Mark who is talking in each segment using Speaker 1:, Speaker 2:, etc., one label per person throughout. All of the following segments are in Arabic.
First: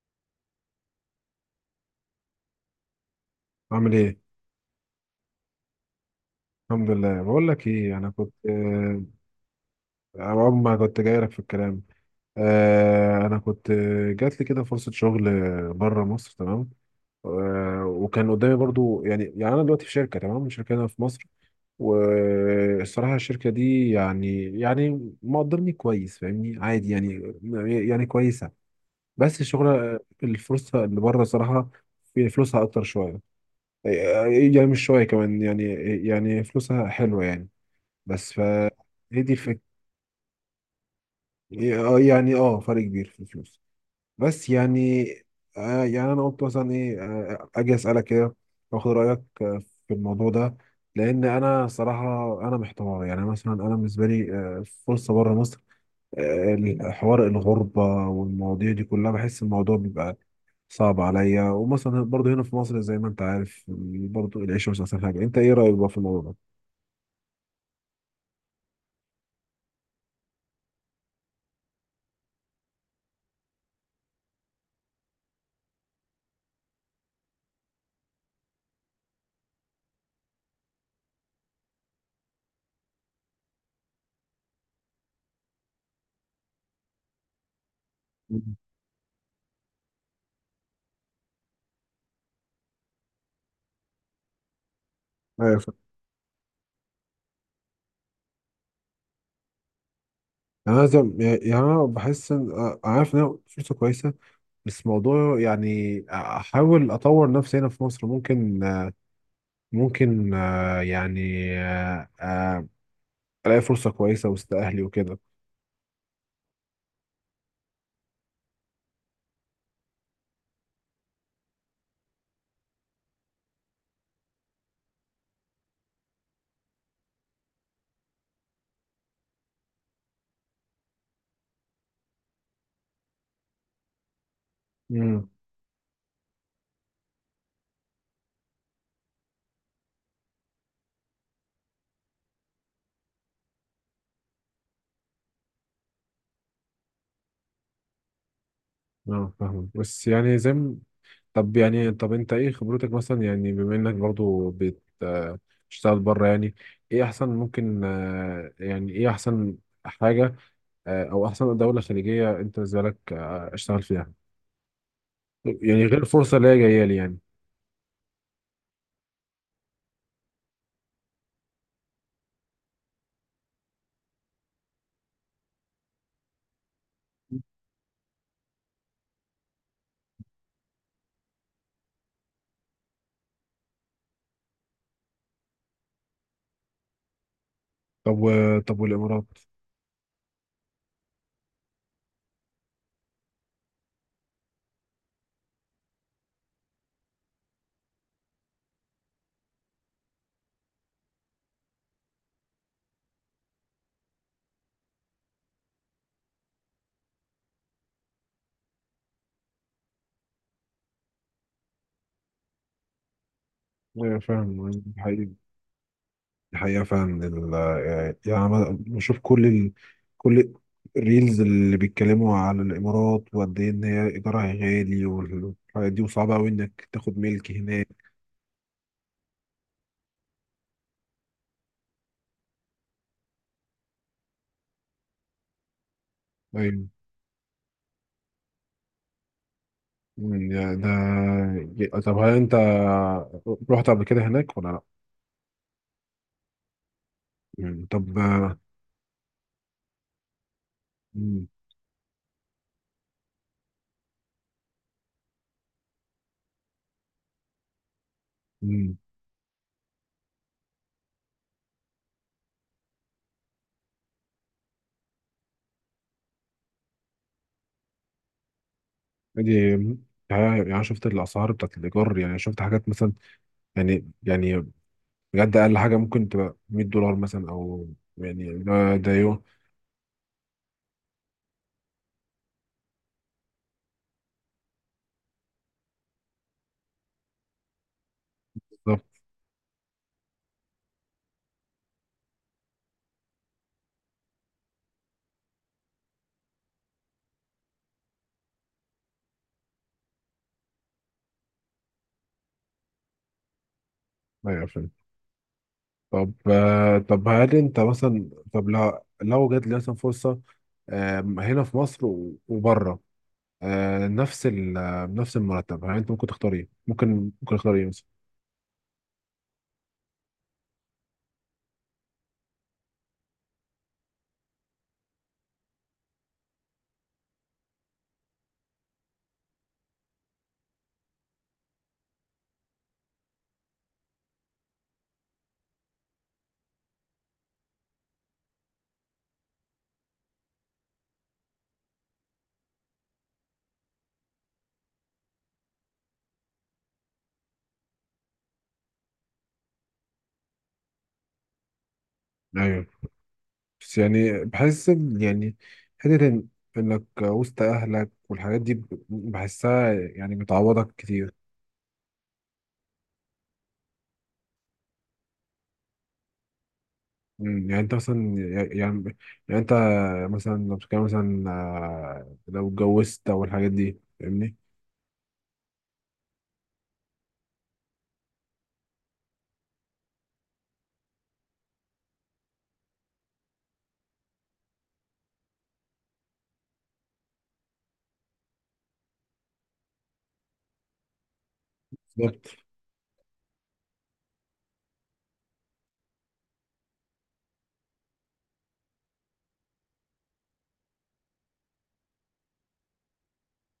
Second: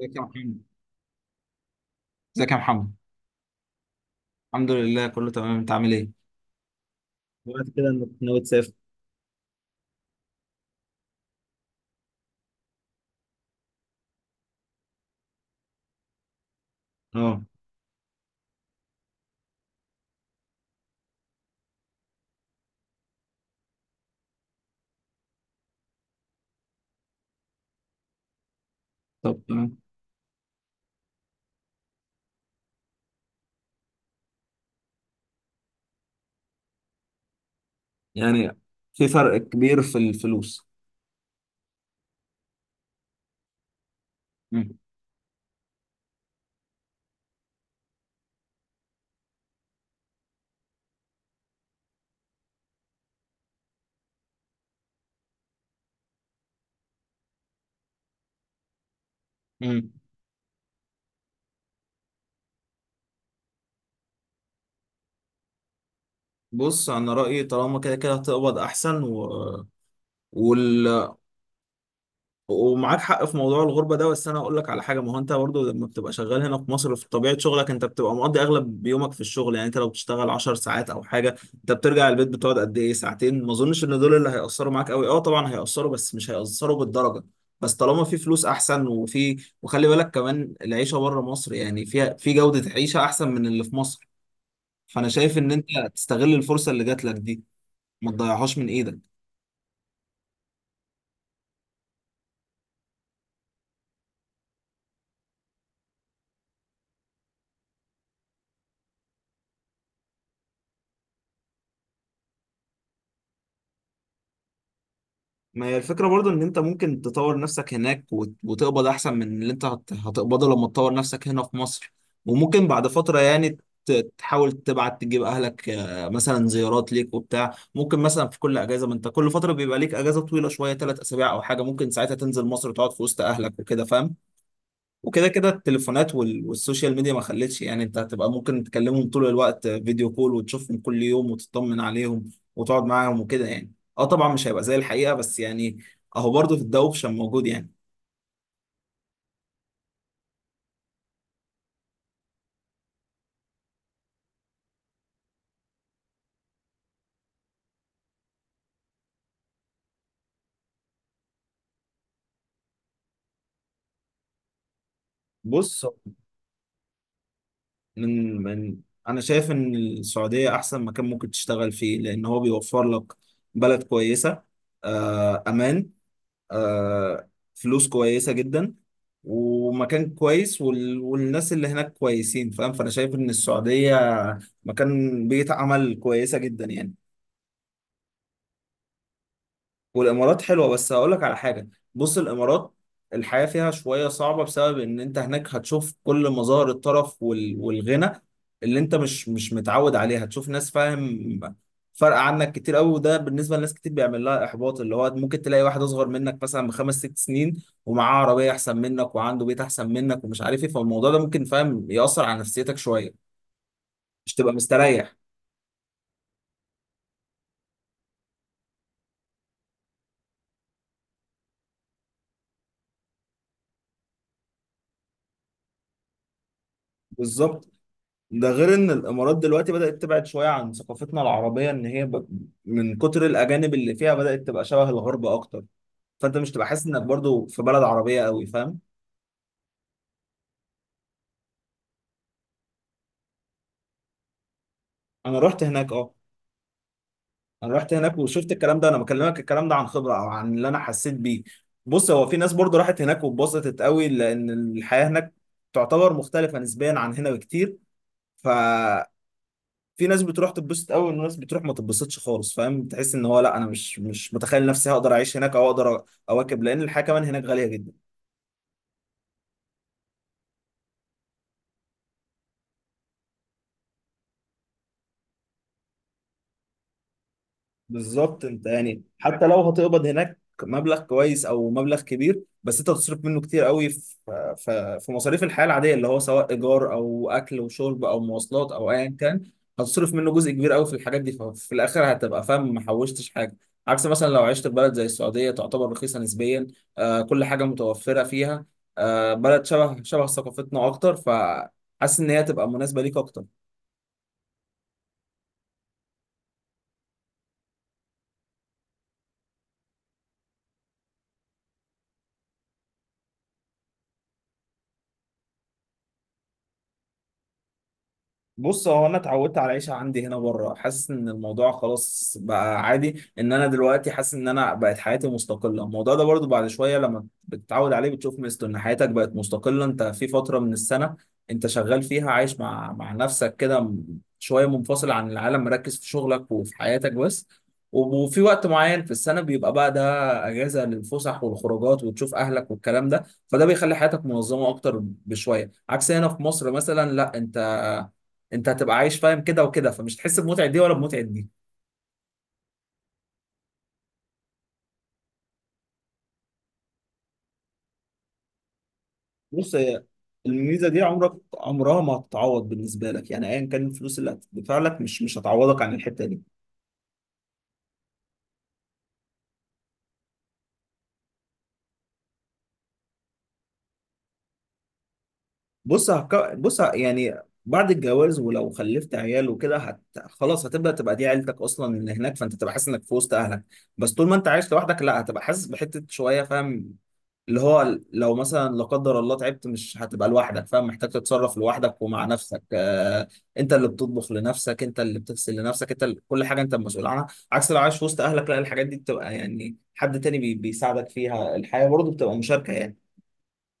Speaker 1: ازيك يا محمد ازيك يا محمد.
Speaker 2: عامل ايه؟
Speaker 1: الحمد لله، كله تمام. انت عامل ايه؟
Speaker 2: الحمد لله. بقول لك
Speaker 1: دلوقتي كده
Speaker 2: ايه،
Speaker 1: انك
Speaker 2: انا كنت
Speaker 1: ناوي تسافر؟
Speaker 2: اول ما كنت جاي لك في الكلام. انا كنت، جات لي كده فرصة شغل بره مصر. تمام.
Speaker 1: اه.
Speaker 2: وكان قدامي برضو، يعني انا دلوقتي في شركة، تمام، شركة هنا في مصر. والصراحة الشركة دي يعني مقدرني كويس، فاهمني، عادي يعني، يعني كويسة.
Speaker 1: طب
Speaker 2: بس
Speaker 1: تمام.
Speaker 2: الشغل، الفرصة اللي بره، صراحة في فلوسها أكتر شوية. يعني مش شوية كمان يعني، يعني فلوسها حلوة يعني. بس ف،
Speaker 1: يعني في
Speaker 2: هي دي
Speaker 1: فرق
Speaker 2: الفكرة.
Speaker 1: كبير في الفلوس؟
Speaker 2: إيه، اه يعني اه فرق كبير في الفلوس، بس
Speaker 1: مم.
Speaker 2: يعني. يعني انا قلت مثلا ايه، اجي اسالك كده، واخد رايك في الموضوع ده. لان انا صراحة انا محتار، يعني مثلا انا بالنسبة لي فرصة بره مصر، آه حوار الغربة والمواضيع دي كلها، بحس الموضوع
Speaker 1: مم.
Speaker 2: بيبقى صعب عليا. ومثلا برضه هنا في مصر زي ما انت عارف، برضه العيشة مش احسن حاجة. انت ايه رايك بقى في الموضوع ده؟
Speaker 1: بص، انا رايي طالما كده كده هتقبض احسن وال... ومعاك حق في موضوع الغربة ده. بس أنا أقول لك على حاجة، ما هو أنت برضو لما بتبقى شغال هنا في مصر في طبيعة شغلك أنت بتبقى مقضي أغلب يومك في الشغل. يعني أنت لو بتشتغل 10 ساعات أو حاجة، أنت بترجع البيت بتقعد قد إيه؟ ساعتين. ما أظنش إن دول اللي هيأثروا معاك أوي. أه طبعا هيأثروا بس مش هيأثروا بالدرجة. بس طالما في فلوس أحسن وخلي بالك كمان العيشة بره مصر يعني فيها في جودة عيشة أحسن من اللي في مصر. فأنا شايف إن
Speaker 2: مم.
Speaker 1: أنت تستغل الفرصة اللي جات لك دي، ما تضيعهاش من إيدك.
Speaker 2: يعني انا يعني انا بحس ان، عارف ان انا فرصه كويسه. بس موضوع، يعني احاول اطور نفسي هنا في مصر، ممكن، ممكن، يعني آه، آه، الاقي فرصه كويسه وسط اهلي وكده.
Speaker 1: ما هي الفكرة برضو ان انت ممكن تطور نفسك هناك وتقبض احسن من اللي انت هتقبضه لما تطور نفسك هنا في مصر. وممكن بعد فترة يعني ت- تحاول تبعت تجيب اهلك، مثلا زيارات ليك وبتاع. ممكن مثلا في كل اجازة، ما انت كل فترة بيبقى ليك اجازة طويلة شوية، ثلاث اسابيع او حاجة، ممكن ساعتها تنزل مصر وتقعد في وسط اهلك وكده، فاهم؟ وكده
Speaker 2: امم،
Speaker 1: كده التليفونات والسوشيال ميديا ما خلتش، يعني انت هتبقى ممكن تكلمهم طول الوقت فيديو كول وتشوفهم كل يوم وتطمن عليهم وتقعد معاهم وكده يعني. اه طبعا مش هيبقى زي الحقيقة، بس يعني اهو برضه في الدوشة موجود يعني.
Speaker 2: اه فاهم. بس يعني زي طب يعني، طب انت ايه خبرتك مثلا، يعني بما انك برضو بتشتغل بره يعني. ايه احسن، ممكن، يعني ايه احسن حاجه، او احسن دوله خليجيه انت بالنسبه لك اشتغل فيها،
Speaker 1: بص،
Speaker 2: يعني غير الفرصة اللي هي جاية لي يعني.
Speaker 1: من من انا شايف ان السعودية احسن مكان ممكن تشتغل فيه، لان هو بيوفر لك بلد كويسة، آه، امان، آه، فلوس كويسة جدا ومكان كويس والناس اللي هناك كويسين، فاهم؟ فأنا شايف إن السعودية مكان بيئة عمل كويسة جدا يعني.
Speaker 2: طب طب والإمارات؟
Speaker 1: والامارات حلوه بس هقول لك على حاجه. بص الامارات الحياه فيها شويه صعبه، بسبب ان انت هناك هتشوف كل مظاهر الطرف والغنى اللي انت مش متعود عليها. هتشوف ناس، فاهم، فرق عنك كتير قوي. وده بالنسبه لناس كتير بيعمل لها احباط، اللي هو ممكن تلاقي واحد اصغر منك مثلا بخمس ست سنين ومعاه عربيه احسن منك وعنده بيت احسن منك ومش عارف ايه. فالموضوع ده ممكن، فاهم، ياثر على نفسيتك شويه،
Speaker 2: أيوة،
Speaker 1: مش تبقى
Speaker 2: فاهم.
Speaker 1: مستريح.
Speaker 2: الحقيقة، الحقيقة فعلا يعني أنا بشوف كل كل الريلز اللي بيتكلموا على الإمارات، وقد إيه إن هي إيجارها غالي والحاجات دي، وصعبة أوي إنك تاخد ملك
Speaker 1: بالظبط.
Speaker 2: هناك.
Speaker 1: ده غير ان الامارات دلوقتي بدأت تبعد شوية عن ثقافتنا العربية، ان هي من كتر الاجانب اللي فيها بدأت تبقى شبه الغرب اكتر. فانت مش تبقى
Speaker 2: أيوة.
Speaker 1: حاسس انك برضو في بلد عربية قوي، فاهم.
Speaker 2: أمم، يعني ده، طب هل أنت رحت قبل كده هناك ولا لأ؟
Speaker 1: انا رحت هناك اه. انا
Speaker 2: يعني
Speaker 1: رحت هناك
Speaker 2: طب
Speaker 1: وشفت الكلام ده، انا بكلمك الكلام ده عن خبرة او عن اللي انا حسيت بيه.
Speaker 2: أمم.
Speaker 1: بص، هو في ناس برضو راحت هناك واتبسطت قوي لان الحياة هناك تعتبر مختلفة نسبيا عن هنا بكتير. ف
Speaker 2: أمم.
Speaker 1: في ناس بتروح تتبسط قوي وناس بتروح ما تتبسطش خالص، فاهم، تحس ان هو لا، انا مش متخيل نفسي هقدر اعيش هناك او اقدر اواكب، لان الحياه كمان هناك غاليه جدا.
Speaker 2: دي، يعني أنا شفت الأسعار بتاعت الإيجار، يعني شفت حاجات مثلا، يعني، يعني بجد اقل حاجه ممكن تبقى 100 دولار مثلا او،
Speaker 1: بالظبط،
Speaker 2: يعني
Speaker 1: انت
Speaker 2: ده،
Speaker 1: يعني
Speaker 2: ده يوم.
Speaker 1: حتى لو هتقبض هناك مبلغ كويس او مبلغ كبير، بس انت هتصرف منه كتير قوي في في مصاريف الحياه العاديه، اللي هو سواء ايجار او اكل وشرب او مواصلات او
Speaker 2: بالظبط.
Speaker 1: ايا كان. هتصرف منه جزء كبير قوي في الحاجات دي، ففي الاخر هتبقى فاهم ما حوشتش حاجه. عكس مثلا لو عشت في بلد زي السعوديه تعتبر رخيصه نسبيا، آه، كل حاجه متوفره فيها، آه، بلد شبه ثقافتنا اكتر، فحاسس ان هي تبقى مناسبه ليك اكتر.
Speaker 2: ايوه، فهمت. طب طب هل انت مثلا، طب لو لو جات لي مثلا فرصه هنا في مصر وبره، نفس ال، نفس المرتب، هل انت ممكن تختار ايه؟ ممكن ممكن اختار ايه مثلا؟
Speaker 1: بص هو انا اتعودت على العيشه عندي هنا بره، حاسس ان الموضوع خلاص بقى عادي، ان انا دلوقتي حاسس ان انا بقت حياتي مستقله. الموضوع ده برضو بعد شويه لما بتتعود عليه بتشوف مثله ان حياتك بقت مستقله. انت في فتره من السنه انت شغال فيها عايش مع نفسك كده، شويه منفصل عن العالم، مركز في شغلك وفي حياتك بس. وفي وقت معين في السنه بيبقى بقى ده اجازه للفسح والخروجات وتشوف اهلك والكلام ده، فده بيخلي حياتك منظمه اكتر بشويه. عكس هنا في مصر مثلا لا، انت انت هتبقى عايش، فاهم، كده وكده، فمش هتحس بمتعه دي ولا بمتعه دي.
Speaker 2: ايوه. بس يعني بحس يعني، حته انك وسط اهلك والحاجات دي،
Speaker 1: بص
Speaker 2: بحسها
Speaker 1: هي
Speaker 2: يعني،
Speaker 1: الميزه
Speaker 2: بتعوضك
Speaker 1: دي عمرك
Speaker 2: كتير.
Speaker 1: عمرها ما هتتعوض بالنسبه لك يعني، ايا كان الفلوس اللي هتدفع لك مش هتعوضك عن الحته دي.
Speaker 2: مم، يعني انت مثلا، يعني، يعني انت مثلا لو بتتكلم مثلا لو اتجوزت او الحاجات دي فاهمني.
Speaker 1: بص هك... بص ه- يعني بعد الجواز ولو خلفت عيال وكده خلاص هتبدا تبقى دي عيلتك اصلا اللي هناك، فانت تبقى حاسس انك في وسط اهلك. بس طول ما انت عايش لوحدك لا، هتبقى حاسس بحته شويه، فاهم، اللي هو لو مثلا لا قدر الله تعبت مش هتبقى لوحدك، فاهم، محتاج تتصرف لوحدك ومع
Speaker 2: بالظبط.
Speaker 1: نفسك. آه، انت اللي بتطبخ لنفسك، انت اللي بتغسل لنفسك، انت اللي كل حاجه انت المسؤول عنها. عكس لو عايش وسط اهلك لا، الحاجات دي بتبقى يعني حد تاني بي بيساعدك فيها، الحياه برضه بتبقى مشاركه يعني.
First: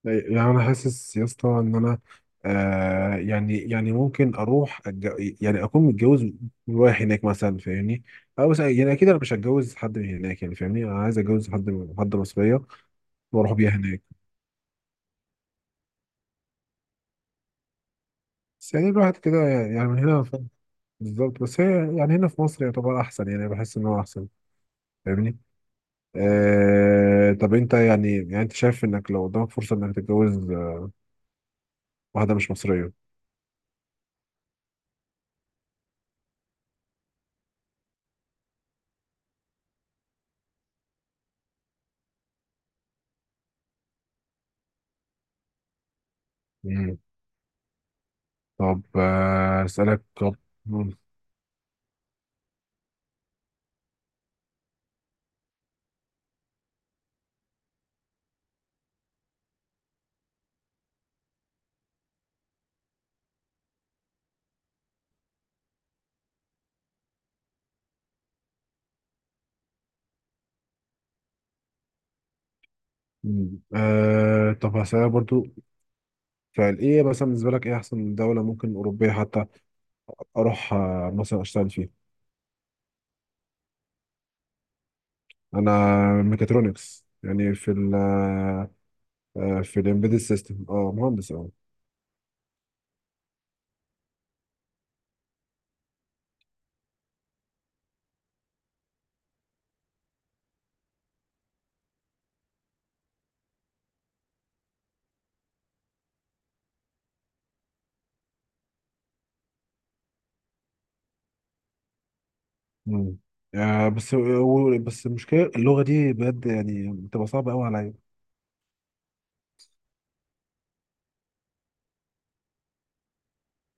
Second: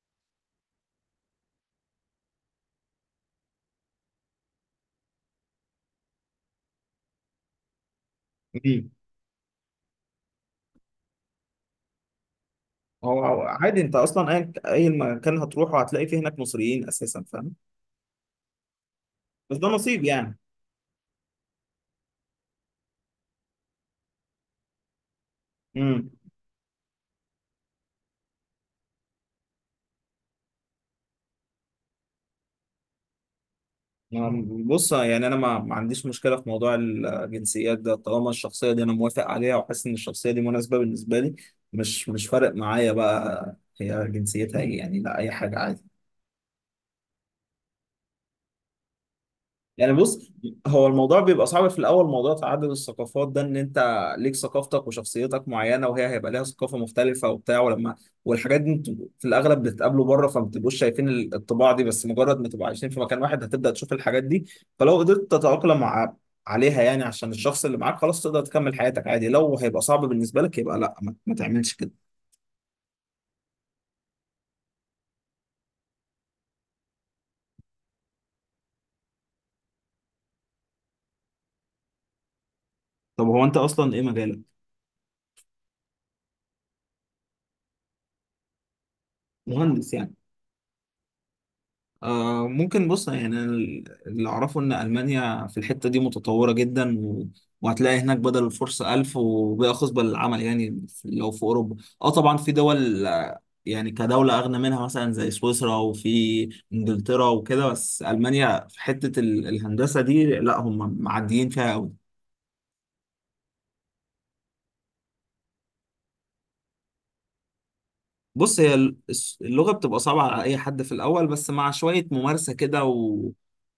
Speaker 2: يعني انا حاسس يا اسطى ان انا، يعني، يعني ممكن اروح يعني اكون متجوز، رايح هناك مثلا فاهمني. او مثلا،
Speaker 1: مم.
Speaker 2: يعني اكيد انا مش هتجوز حد من هناك يعني، فاهمني، انا عايز اتجوز حد من، حد مصريه،
Speaker 1: هو هو
Speaker 2: واروح بيها
Speaker 1: عادي، انت
Speaker 2: هناك.
Speaker 1: اصلا اي مكان هتروحه هتلاقي فيه هناك مصريين اساسا، فاهم.
Speaker 2: بس يعني الواحد كده
Speaker 1: بس ده
Speaker 2: يعني، يعني من
Speaker 1: نصيب
Speaker 2: هنا
Speaker 1: يعني.
Speaker 2: بالظبط. بس هي يعني، هنا في مصر يعتبر احسن، يعني بحس ان هو احسن، فاهمني.
Speaker 1: امم.
Speaker 2: طب انت يعني، يعني انت شايف انك لو قدامك فرصة انك تتجوز واحدة مش مصرية؟
Speaker 1: بص يعني انا ما عنديش مشكله في موضوع الجنسيات ده طالما الشخصيه دي انا موافق عليها وحاسس ان الشخصيه دي مناسبه بالنسبه لي. مش فارق معايا بقى هي جنسيتها ايه يعني، لا اي حاجه عادي.
Speaker 2: مم. طب
Speaker 1: يعني
Speaker 2: اسألك.
Speaker 1: بص
Speaker 2: طب.
Speaker 1: هو
Speaker 2: مم.
Speaker 1: الموضوع بيبقى صعب في الاول، موضوع تعدد الثقافات ده ان انت ليك ثقافتك وشخصيتك معينه وهي هيبقى ليها ثقافه مختلفه وبتاع، ولما، والحاجات دي انتوا في الاغلب بتتقابلوا بره فما بتبقوش شايفين الطباع دي. بس مجرد ما تبقوا عايشين في مكان واحد هتبدا تشوف الحاجات دي. فلو قدرت تتاقلم مع عليها يعني عشان الشخص اللي معاك خلاص تقدر تكمل حياتك عادي. لو هيبقى صعب بالنسبه لك يبقى لا، ما تعملش كده.
Speaker 2: طب هسألك برضو، فعل ايه مثلا بالنسبة لك، ايه احسن دولة ممكن اوروبية حتى اروح مثلا اشتغل فيها.
Speaker 1: طب هو انت اصلا ايه مجالك؟
Speaker 2: انا ميكاترونكس، يعني في ال، في
Speaker 1: مهندس يعني.
Speaker 2: الامبيدد سيستم، اه مهندس اه.
Speaker 1: آه ممكن. بص يعني أنا اللي أعرفه إن ألمانيا في الحتة دي متطورة جدا وهتلاقي هناك بدل الفرصة ألف، وباقي خصبة للعمل يعني، في- لو في أوروبا. أه طبعا في دول، يعني كدولة أغنى منها مثلا زي سويسرا وفي إنجلترا وكده، بس ألمانيا في حتة الهندسة دي لا هم معديين فيها أوي.
Speaker 2: مم. بس، بس المشكلة اللغة دي بجد، يعني بتبقى صعبة قوي عليا.
Speaker 1: بص هي اللغة بتبقى صعبة على أي حد في الأول، بس مع شوية ممارسة كده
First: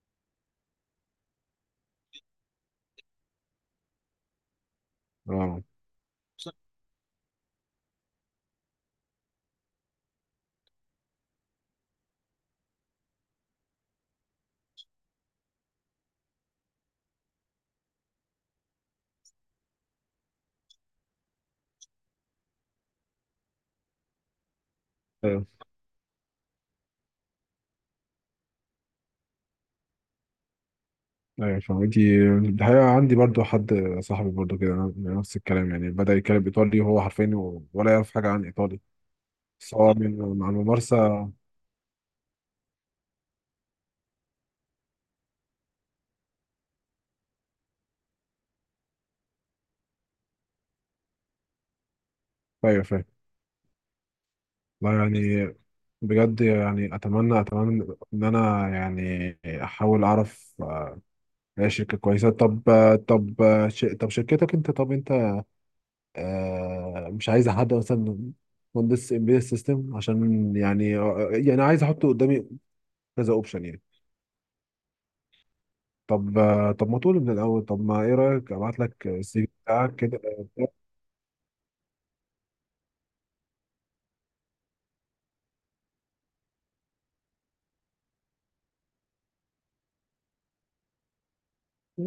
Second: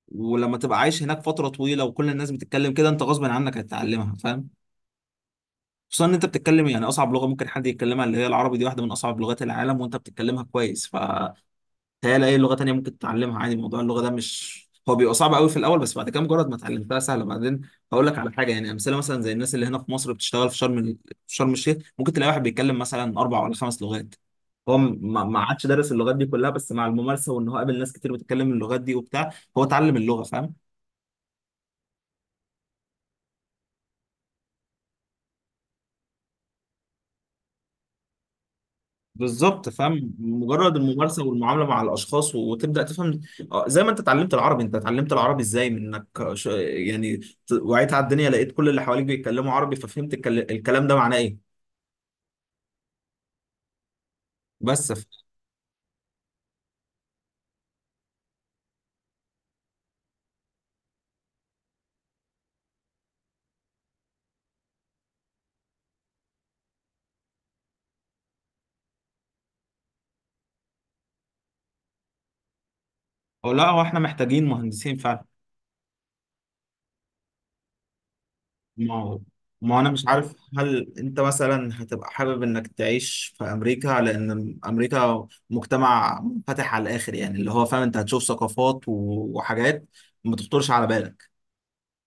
Speaker 1: ولما تبقى عايش هناك فترة طويلة وكل الناس بتتكلم كده أنت غصب عنك هتتعلمها، فاهم. خصوصا إن أنت بتتكلم يعني أصعب لغة ممكن حد يتكلمها، اللي هي العربي دي واحدة من أصعب لغات العالم وأنت بتتكلمها كويس. ف تهيألي أي لغة تانية ممكن تتعلمها عادي. موضوع اللغة ده مش هو بيبقى صعب قوي في الأول بس بعد كده مجرد ما اتعلمتها سهلة بعدين. هقول لك على حاجة يعني، أمثلة مثلا زي الناس اللي هنا في مصر بتشتغل في شرم في شرم الشيخ ممكن تلاقي واحد بيتكلم مثلا أربع ولا خمس لغات. هو ما
Speaker 2: اه
Speaker 1: عادش دارس اللغات دي كلها، بس مع الممارسة وإن هو قابل ناس كتير بتتكلم اللغات دي وبتاع، هو اتعلم اللغة، فاهم.
Speaker 2: ايوه، أيوة، فاهم. دي الحقيقة عندي برضو حد، صاحبي برضو كده نفس الكلام، يعني بدأ يتكلم ايطالي وهو حرفيا ولا يعرف حاجة عن ايطالي.
Speaker 1: بالظبط،
Speaker 2: سواء صح،
Speaker 1: فاهم،
Speaker 2: من مع
Speaker 1: مجرد الممارسه
Speaker 2: الممارسة.
Speaker 1: والمعامله مع الاشخاص وتبدا تفهم. آه، زي ما انت اتعلمت العربي، انت اتعلمت العربي ازاي؟ من انك وعيت على الدنيا لقيت كل اللي حواليك بيتكلموا عربي، ففهمت الكلام ده معناه ايه.
Speaker 2: ايوه فاهم.
Speaker 1: بس
Speaker 2: لا يعني، بجد يعني، اتمنى، اتمنى ان انا يعني احاول اعرف اي شركة كويسة. طب، طب طب شركتك انت، طب انت مش عايز حد مثلا مهندس امبيدد سيستم، عشان يعني يعني عايز احط قدامي كذا
Speaker 1: أو
Speaker 2: اوبشن
Speaker 1: لا،
Speaker 2: يعني.
Speaker 1: هو احنا محتاجين مهندسين فعلا.
Speaker 2: طب، طب ما تقول من الاول. طب، ما ايه رايك ابعت
Speaker 1: ما
Speaker 2: لك
Speaker 1: هو
Speaker 2: السي في
Speaker 1: ما هو انا
Speaker 2: بتاعك
Speaker 1: مش
Speaker 2: كده.
Speaker 1: عارف هل انت مثلا هتبقى حابب انك تعيش في امريكا، لان امريكا مجتمع منفتح على الاخر يعني، اللي هو فاهم انت هتشوف ثقافات وحاجات ما تخطرش على بالك.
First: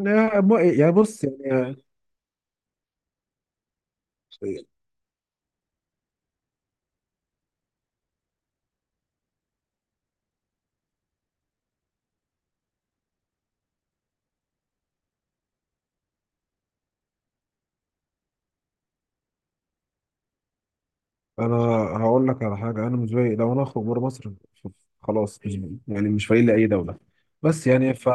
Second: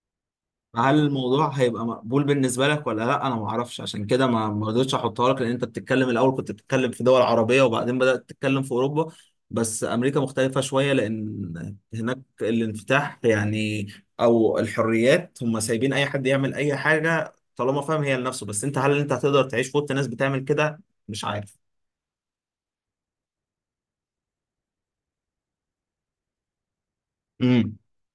Speaker 2: يعني
Speaker 1: هل
Speaker 2: بص
Speaker 1: الموضوع
Speaker 2: يعني،
Speaker 1: هيبقى مقبول بالنسبه لك ولا لا؟ انا ما اعرفش عشان كده ما رضيتش احطها لك، لان انت بتتكلم الاول كنت بتتكلم في دول عربيه وبعدين بدات تتكلم في اوروبا. بس امريكا مختلفه شويه لان هناك الانفتاح يعني، او الحريات هم سايبين اي حد يعمل اي حاجه طالما فاهم هي لنفسه. بس انت هل انت هتقدر تعيش في وسط ناس بتعمل كده؟ مش
Speaker 2: انا
Speaker 1: عارف.
Speaker 2: هقول لك على حاجه، انا بالنسبه لي لو انا اخرج بره مصر ف- خلاص، مش، يعني مش فايل لاي دوله. بس
Speaker 1: امم.
Speaker 2: يعني ف،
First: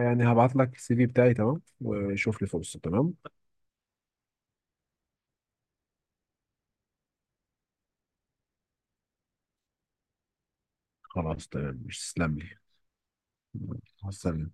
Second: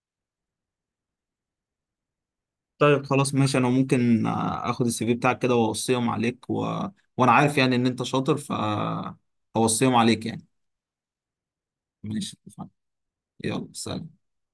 Speaker 2: يعني هبعت لك السي في بتاعي تمام، وشوف لي فرصه
Speaker 1: طيب
Speaker 2: تمام.
Speaker 1: خلاص ماشي، انا ممكن اخد السي في بتاعك كده واوصيهم عليك وانا عارف يعني ان انت شاطر، فاوصيهم عليك يعني.
Speaker 2: خلاص تمام، مش
Speaker 1: ماشي
Speaker 2: تسلم لي.
Speaker 1: اتفقنا. يلا
Speaker 2: مع
Speaker 1: سلام.
Speaker 2: السلامة.